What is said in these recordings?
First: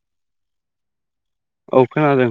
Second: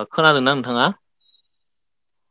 ओ-खोनादों ना नोंथाङा? औ खोनादों।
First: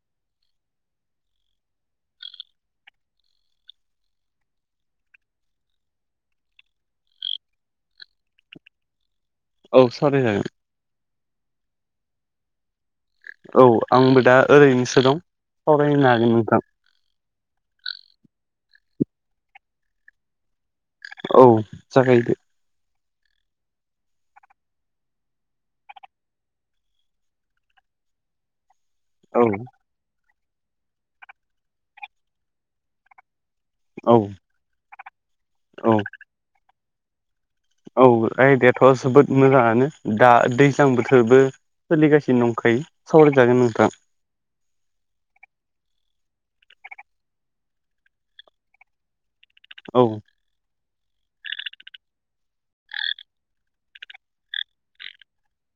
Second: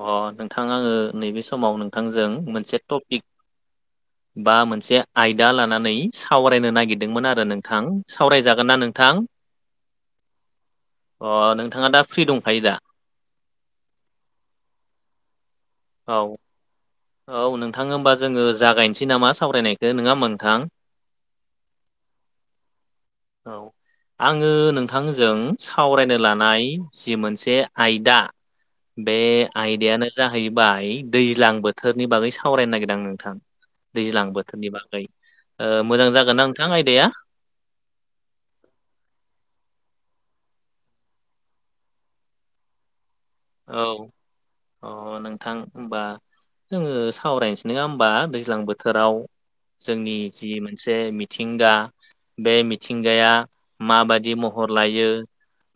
अ नोंथां आङो नैबे समाव नोंथांजों मोनसे टपिक। [inaudible] बा मोनसे आयदा लानानै सावरायनो नागिरदोंमोन आरो नोंथां सावरायजागोन ना नोंथां? औ सावराय जागोन। अ नोंथाङा दा फ्रि दंखायो दा? औ आंबो दा ओरैनोसो दं सावरायनो हागोन औ नोंथां। औ नोंथां होमबा जोङो जागायनोसै नामा। सावरायनायखौ नङा होनबा नोंथां? औ जागायदो। औ आङो नोंथांजों सावरायनो लानाय जि मोनसे आयदा बे औ आयदायानो जाहैबाय दैज्लां बोथ थोरनि बागै सावरायनो नागिरदों आं नोंथां औ दैज्लां बोथोरनि बागै। औ ओ-मोजां जागोना नोंथां आयदाया? औ आयदायाथ' जोबोद मोजाङानो दा दैज्लां बोथोरबो। सोलिगासिनो दंखायो। सावराय जागोन। औ। अ नोंथां होमबा जोङो सावरायनोसै नङा होमबा दैज्लां बोथोराव औ जोंनि जि मोनसे मिथिंगा बे मिथिंगाया माबादि महर लायो।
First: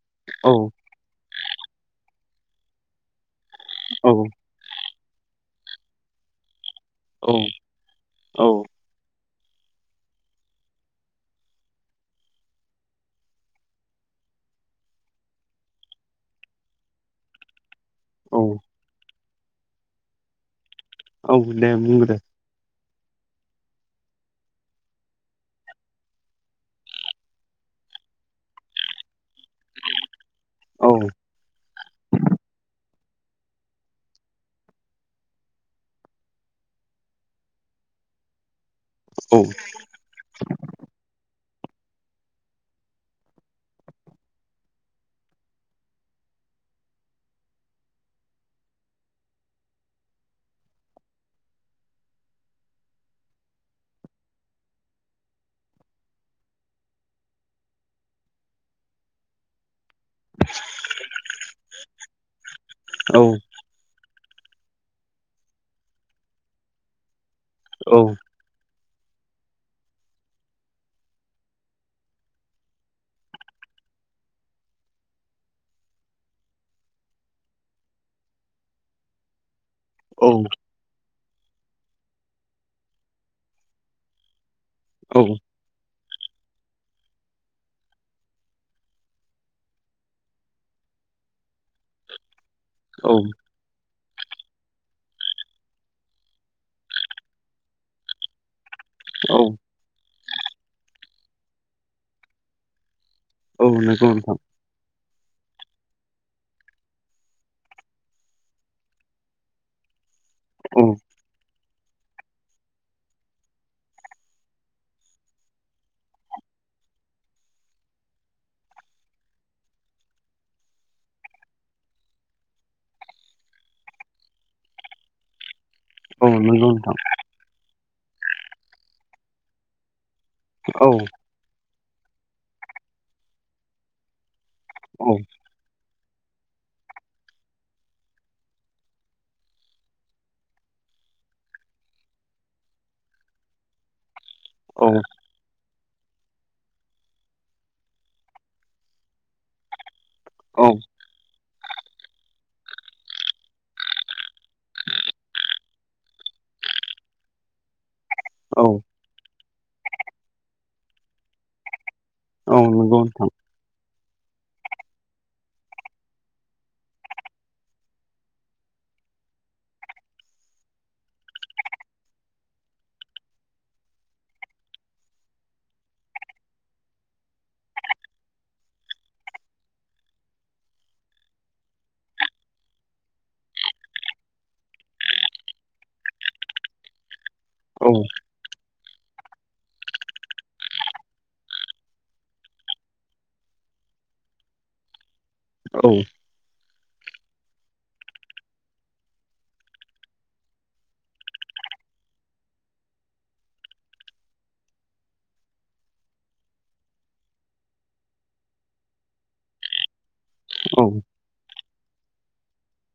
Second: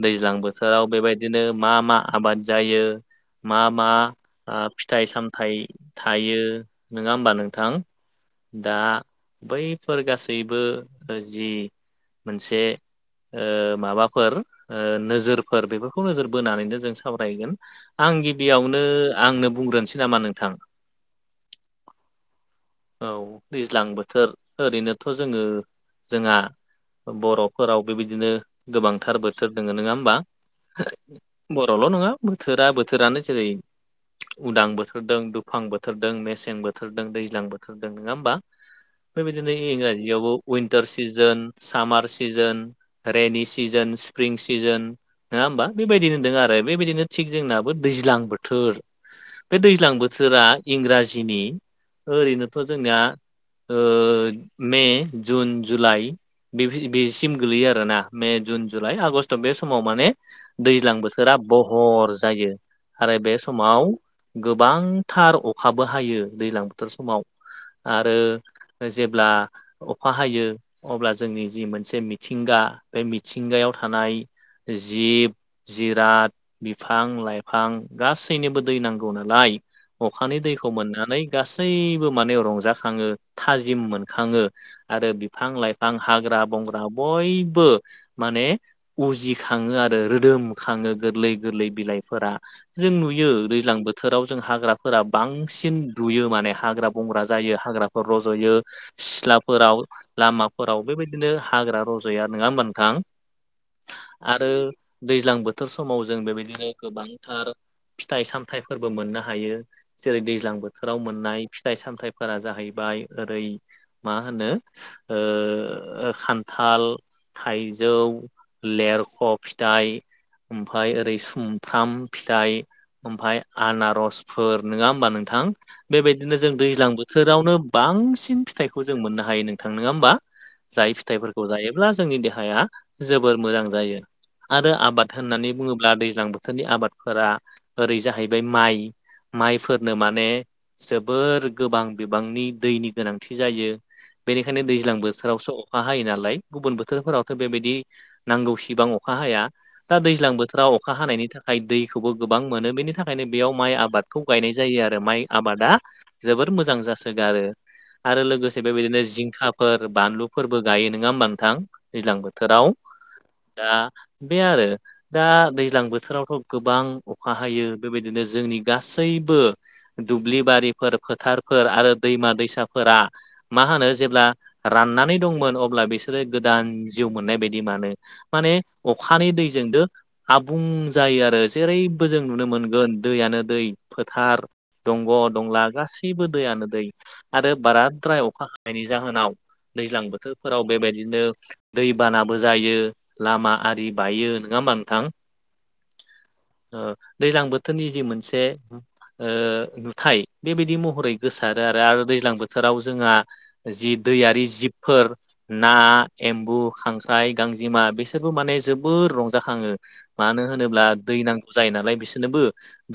दैज्लां औ बोथोराव बेबायदिनो मा मा आबाद जायो मा मा औ बा फिथाइ सामथाइ थायो नोङा औ होमबा नोंथां। औ दा बैफोर गासैबो जि मोनसे ओ माबाफोर नोजोरफोर बेफोरखौ नोजोर बोनानैनो जों स सावरायगोन आं औ गिबियावनो आंनो बुंग्रोनोसै नामा नोंथां। औ दे बुंग्रो औ दैज्लां बोथोर ओरैनोथ' जोङो जोंङा बर'फोराव बेबायदिनो गोबांथार बोथोर दोङो नोङा होमबा? औ बर'ल' नङा बोथोरा बोथोरानो जेरै उदां बोथोर दों दुफां बोथोर दों मेसें बोथोर दों दैज्लां बोथोर र दों नोङा होमबा औ बेबायदिनो इंराजियावबो विन्टार सिजोन सामार सिजोन रेनि सिजोन स्प्रिं सिजोन नोङा होमबा बेबायदिनो दोंङो आरो बेबायदिनो थिग जोंनाबो दैज्लां बोथोर बे दैज्लां बोथोरा इंराजिनि ओरैनोथ' जोंनिया ओ मे जुन जुलाइ बिफ बेसिम गोलैयो आरोना मे जुन जुलाइ आगषटआव बे समाव माने दैज्लां बोथोरा बहर जायो। आरो औ बे समाव गोबांथार अखाबो हायो दैज्लां बोथोर समाव औ आरो ओ जेब्ला अखा हायो अब्ला जोंनि जि मोनसे मिथिंगा बे मिथिंगायाव थानाय जिब जिराद बिफां लाइफां गासैनोबो दै नांगौ नालाय औ अखानि दैखौ मोननानै गासैबो माने रंजाखङो थाजिम मोनखाङो आरो बिफां लाइफां हाग्रा बंग्रा बयबो माने उजिखाङो आरो रोदोमखाङो गोरलै गोरलै बिलाइफोरा जों नुयो औ दैज्लां बोथोराव जों हाग्राफोरा बांसिन नुयो माने हाग्रा बंग्रा जायो हाग्राफोर रज'यो औ सिथ्लाफोराव लामाफोराव बेबायदिनो हाग्रा रज'यो आरो नोङा होमबा नोंथां? औ नंगौ नोंथां आरो दैज्लां बोथोर समाव जों बेबायदिनो गोबांथार फिथाइ सामथायाइफोरबो मोननो हायो जेरै दैज्लां औ बोथोराव मोननाय फिथाइ सामथायाइफोरा जाहैबाय ओरै मा होनो ओ खान्थाल थाइजौ लेरख' फिथाइ ओमफाय ओरै सुमफ्राम फिथाइ ओमफ्राय आनारसफोर नोङा होमबा नोंथां औ बेबायदिनो जों नंगौ दैज्लां नोंथां बोथोरावनो बांसिन फिथाइखौ जों मोननो हायो नोंथां नोङा होमबा औ जाय फिथाइफोरखौ जायोब्ला जोंनि देहाया जोबोर मोजां जायो आरो आबाद औ होननानै बुङोब्ला दैज्लां बोथोरनि आबादफोरा ओरै जाहैबाय माइ माइफोरनो माने जोबोर गोबां बिबांनि दैनि गोनांथि जायो बेनिखायनो औ दैज्लां बोथोरावसो अखा हायो नालाय गुबुन बोथोरफोरावथ' बेबायदि नांगौसिबां अखा हाया दा दैज्लां औ बोथोराव अखा हानायनि थाखाय दैखौबो गोबां मोनो बेनि थाखायनो बेयाव माइ आबाद खौ गायनाय जायो आरो माइ आबादा जोबोर मोजां जासोगारो आरो लोगोसे औ बेदिनो जिंखाफोर बानलुफोरबो गायो नोङा होमबा नोंथां दै्लां औ बोथोराव नंगौ नोंथां दा बे आरो दा दैज्लां बोथोरावथ' गोबां अखा हायो बेबायदिनो जोंनि गासैबो दुब्लि बारिफोर फोथारफोर आरो दैमा दैसाफोरा मा होनो जेब्ला राननानै दंमोन अब्ला बिसोरो गोदान जिउ मोननाय बायदि मानो माने अखानि दैजोंद आबुं जायो आरो जेरैबो जों नुनो मोनगोन दैयानो दै फोथार दंग' दंला गासैबो दैयानो दै आरो औ बाराद्राय अखा हानायनि जाहोनाव दैज्लां बोथोरफोराव बेबायदिनो दैबानाबो जायो लामा आरि बायो नङा होमबा नोंथां औ दैलां बोथोरनि जि मोनसे नुथाय बेबायदि महरै गोसारो आरो आरो दैज्लां बोथोराव जोंहा जि दैयारि जिबफोर ना एम्बु खांख्राइ गांजेमा बिसोरबो माने जोबोर रंजाखाङो मानो औ होनोब्ला दै नांगौ जायो नालाय बिसोरनोबो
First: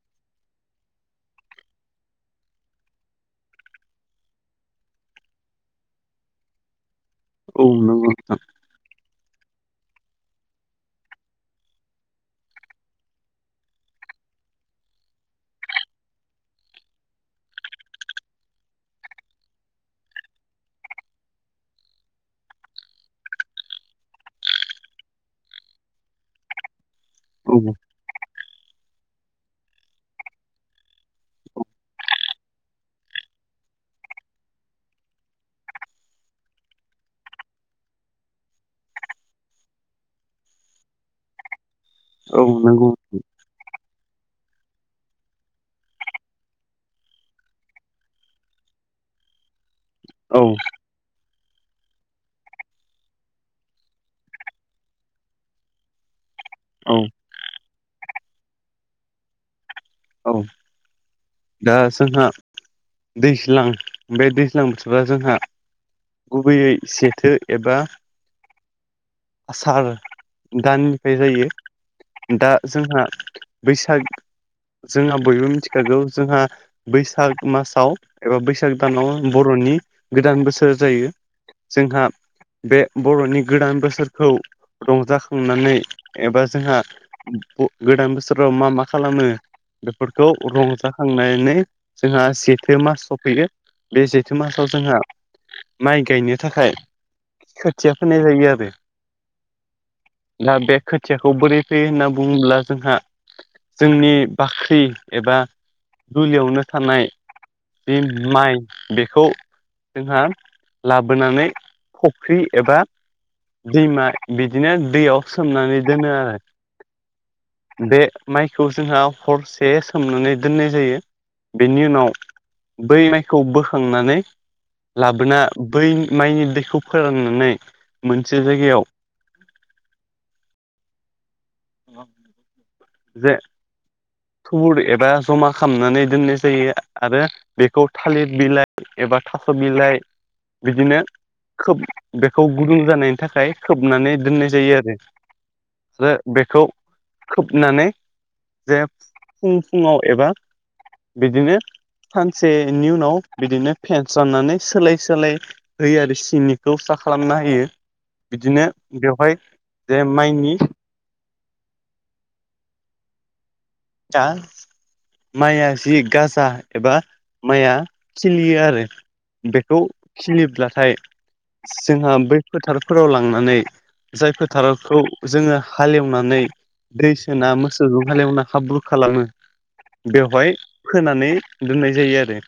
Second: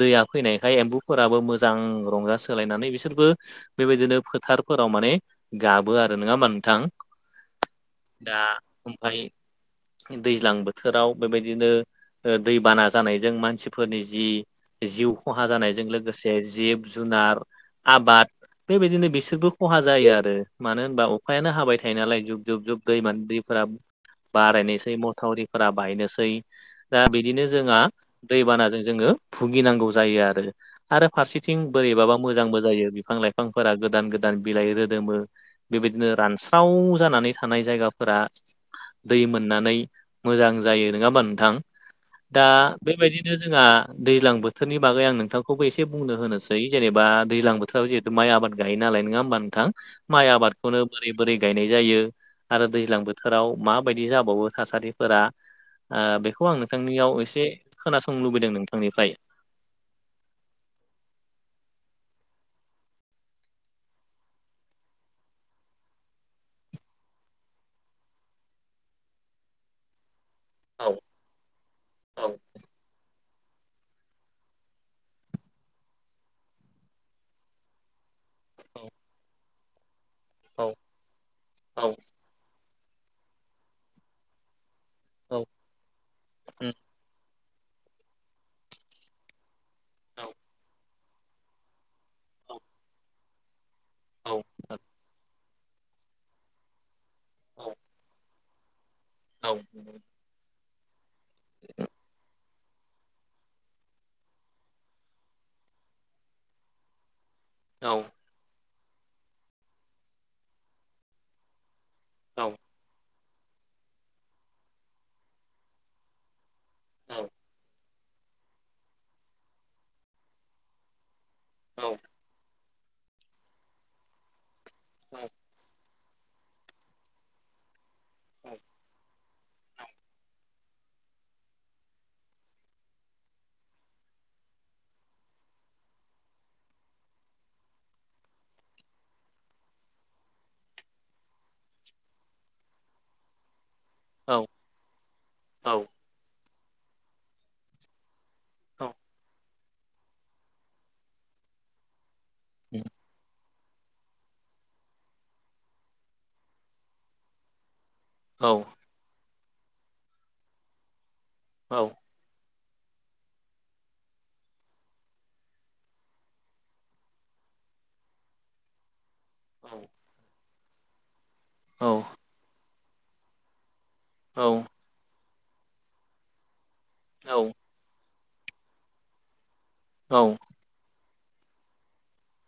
दैया फैनायखाय एमबु फोराबो मोजां रंजा सोलायनानै बिसोरबो बेबायदिनो फोथारफोराव माने गाबो आरो नङा होमा नोंथां औ नङा दा ओमफाय दैज्लां बोथोराव बेबायदिनो दै बाना जानायजों मानसिफोरनि जि जिउ खहा जानायजों लोगोसे जिब जुनार आबाद बेबायदिनो बिसोरबो खहा जायो आरो मानो होनबा अखायानो हाबाय थायो नालाय जुब जुब जुब दै मान दै बारायनोसै मथावरिफोरा बायनोसै दा बिदिनो औ जोंहा दैबानाजों जोङो भुगिनांगौ जायो आरो आरो फारसेथिं बोरैबाबा मोजांबो जायो बिफां लाइफांफोरा गोदान गोदान बिलाइ रोदोमो बेबायदिनो रानस्राव जानानै थानाय जायगाफोरा दै मोननानै मोजां जायो नङा होमा नोंथां दा औ नंगौ बेबायदिनो जोंहा दैज्लां बोथोरनि बागै आं नोंथां खौबो एसे बुंनो होनोसै जेनेबा दैज्लां बोथोराव जिहेथु माइ आबाद गायो नालाय नङा होमबा नोंथां माइ औ आबादखौनो बोरै बोरै गायनाय जायो आरो दैज्लां बोथोराव माबायदि जाबावो थासारिफोरा बेखौ आं औ नोंथांनियाव एसे खोनासंनो लुबैदों नोंथांनिफ्राय औ दा जोंहा दैज्लां बे दैज्लां बोथोरा जोंहा गुबैयै सेथो एबा आसार औ दाननिफ्राय जायो औ दा जोंहा बैसाग जोंहा बयबो मिथिखागौ जोंहा बैसाग मासाव एबा बैसाग दानाव बर'नि गोदान बोसोर औ जायो औ जोंहा बे बर'नि गोदान बोसोरखौ औ रंजाखांनानै एबा उम जोंहा गोदान बोसोराव मा मा खालामो औ बेफोरखौ रंजा थांनानै जोंहा जेथो मास सफैयो बे औ जेथो मासाव जोंहा माइ गायनो थाखाय औ खोथिया फोनाय जायो आरो औ औ दा बे खोथियाखौ बोरै फैयो होनना बुङोब्ला जोंहा जोंनि बाख्रि एबा दुलियावनो थानाय जि माइ बेखौ जोंहा लाबोनानै फुख्रि एबा दैमा बिदिनो दैयाव सोमनानै दोनो आरो औ बे माइखौ जोंहा हरसे सोमनानै दोननाय जायो बेनि उनाव बै माइखौ बोखांनानै लाबोना बै माइनि दैखौ फोराननानै मोनसे जायगायाव जे थुबुर एबा जमा खालामनानै दोननाय जायो आरो बेखौ थालिर बिलाइ एबा थास' बिलाइ बिदिनो खोब बेखौ गुदुं जानायनि थाखाय खोबनानै दोननाय जायो आरो औ आ बेखौ खोबनानै औ जे फुं फुङाव एबा बिदिनो औ सानसेनि उनाव बिदिनो फेनस्रा ननानै सोलाय सोलाय होयो आरो सिंनिखौ सा खालामना होयो। औ बिदिनो बेवहाय जे माइनि औ [unintelligible] माया जि गाजा एबा माय आ खिलियो आरो औ बेखौ खिलिब्लाथाय औ जोंहा बै फोथारफोराव लांनानै जाय औ फोथारखौ जोङो हालेवनानै दै औ सोना मोसौ जों हालेवना हाब्रु खालामो औ बेवहाय फोनानै दोननाय जायो आरो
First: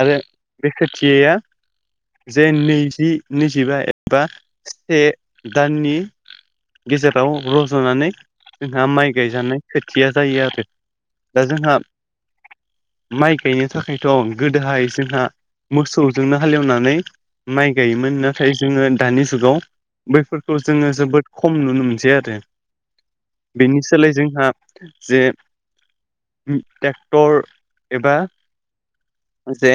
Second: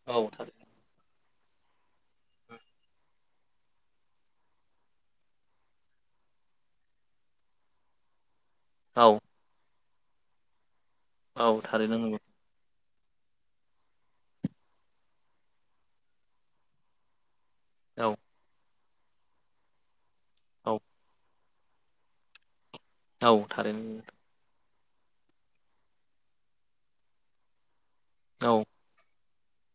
आरो बे खोथियाया जे नैजि नैजिबा एबा से दाननि गेजेराव रज'नानै जोंहा माइ औ गायजानाय खोथिया जायो आरो औ दा जोंहा थारैनो नंगौ माइ गायनो थाखायथ' गोदोहाय जोंहा मोसौजोंनो हालेवनानै माइ गायोमोन औ नाथाय जोङो दानि जुगाव बैफोरखौ औ जोङो जोबोद खम नुनो मोनसै आरो औ बेनि थारैनो सोलाय जोंहा जे टेक्टर एबा औ जे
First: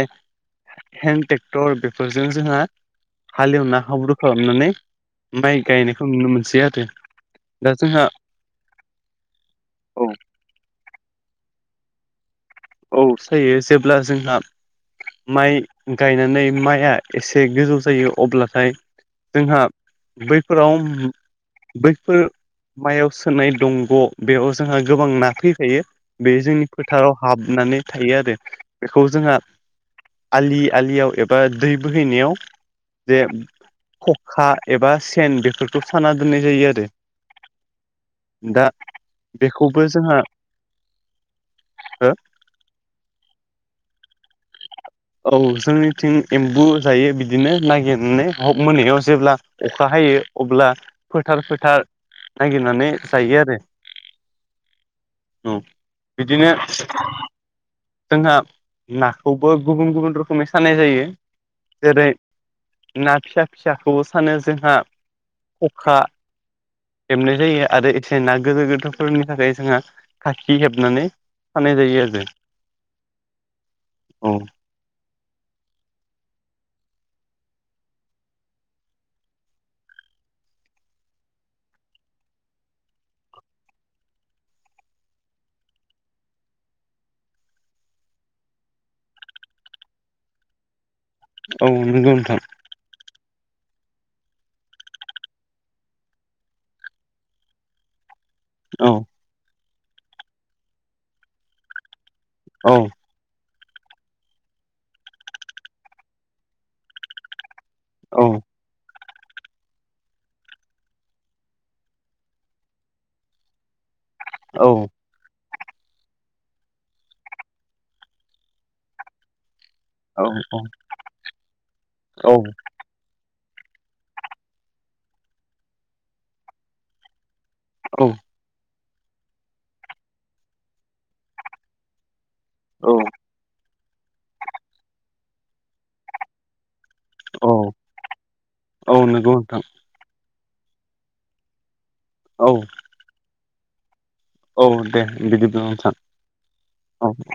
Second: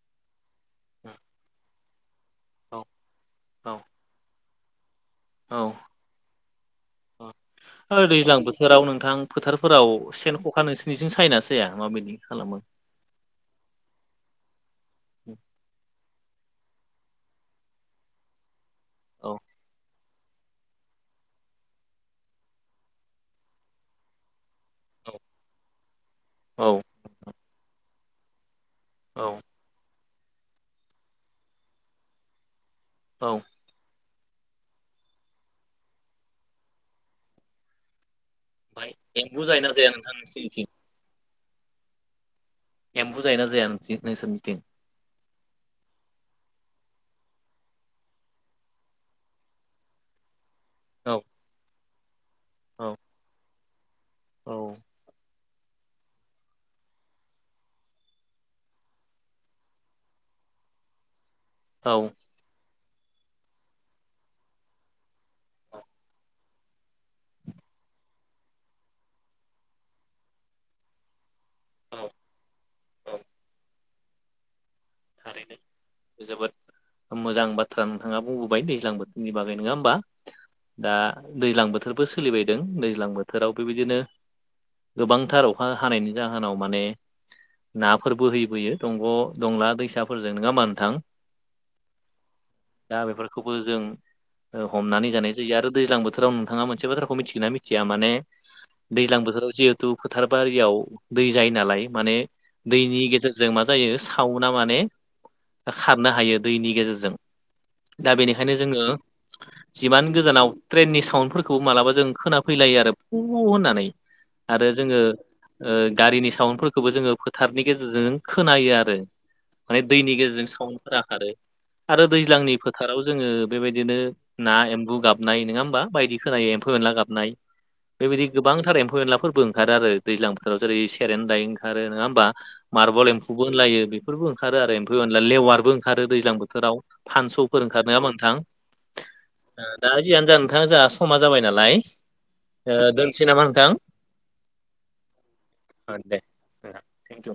हेनटेक्टर बेब फोरजों जोंहा औ औ हालेवना हाब्रु खालामनानै माइ औ गायनायखौ नुनो मोनो जेहाथे ओ दैज्लां बोथोराव नोंथां फोथारफोराव औ सेन खखा नोंसिोरनिथिं सायै ना साया माबायदि खालामो औ सायो जेब्ला जोंहा माइ गायनानै माइआ एसे गोजौ जायो अब्लाथाय औ जोंहा बैफोराव बैफोर मायाव सोनाय दंग' बेयाव जोंहा गोबां ना फैखायो बे जोंनि औ फोथाराव हाबनानै थायो आरो बेखौ औ जोंहा आलि आलियाव एबा दै बोहैनायाव जे औ खखा एबा सेन बेफोरखौ साना दोननाय जायो आरो दा ओमफ्राय एम्बु जायोना बेखौबो जाया नोंथां जोंहा नोंसिनिथिं हो एम्फु जायो ना जाया नोंथिं नोंसोरनिथिं औ जोंनिथिं एम्बु जायो बिदिनो नागिरनानै मोनायाव जेब्ला अखा हायो अब्ला औ फोथार फोथार औ नागिरनानै जायो आरो औ बिदिनो जोंहा नाखौबो गुबुन गुबुन रोखोमै सानाय जायो औ जेरै ना फिसा फिसाखौबो सानो जोंहा खखा हेबनाय जायो आरो इथिंजाय ना गोदोर गोदोरफोरनि थाखाय जोंहा खााखि हेबनानै सानाय औ जायो आरो औ औ थारैनो जोबोद मोजां बाथ्रा नोंथाङा बुंबोबाय दैज्लां बोथोरनि बागै नङा होमबा दा दैज्लां बोथोरबो सोलिबायदों दैज्लां बोथोराव बेबायदिनो गोबांथार अखा हानायनि जाहोनाव माने नाफोरबो बोहैबोयो दंग' दंला दैसाफोरजों नङा होमबा नोथां औ नंगौ नोंथां दा बेफोरखौबो जों हमनानै जानाय जायो आरो दैज्लां बोथोराव नोंथाङा मोनसे बाथ्राखौ मिथिगोना मिथिया माने औ दैज्लां बोथोराव जिहेथु फोथार बारियाव दै जायो नालाय माने औ दैनि गेजेरजों मा जायो साव ना माने खारनो हायो दैनि गेजेरजों दा औ बेनिखायनो जोङो जिमान गोजानाव ट्रेननि साउडफोरखौबो मालाबा जों खोनाफैलायो आरो फु होननानै आरो औ जोङो गारिनि साउन्डफोरखौबो जोङो फोथारनि गेजेरजों खोनायो आरो माने दैनि औ गेजेरजों सावन्डफोरा खारो आरो दैज्लांनि फोथाराव जोङो बेबायदिनो ना एम्बु गाबनाय नङा होमबा बायदि खोनायो एम्फौ एनला गाबनाय औ बेबायदि गोबांथार एम्फौ एनलाफोरबो ओंखारो आरो दैज्लां बोथोराव जेरै सेरेनदाय ओंखारो नोङा होमबा? मार्बल एम्फुबो होनलायो बेफोरबो ओंखारो आरो एम्फौ लेवारबो ओंखारो दैज्लां बोथोराव औ फानस'फोर ओंखारो नोङा होमबा नोंथां? औ नंगौ नोंथां दा जियानो जा नोंथां जाहा समा जाबाय नालाय औ ओ दोनसै नामा नोंथां? औ दे बिदिब्ला नोंथां दे औ थेंकिउ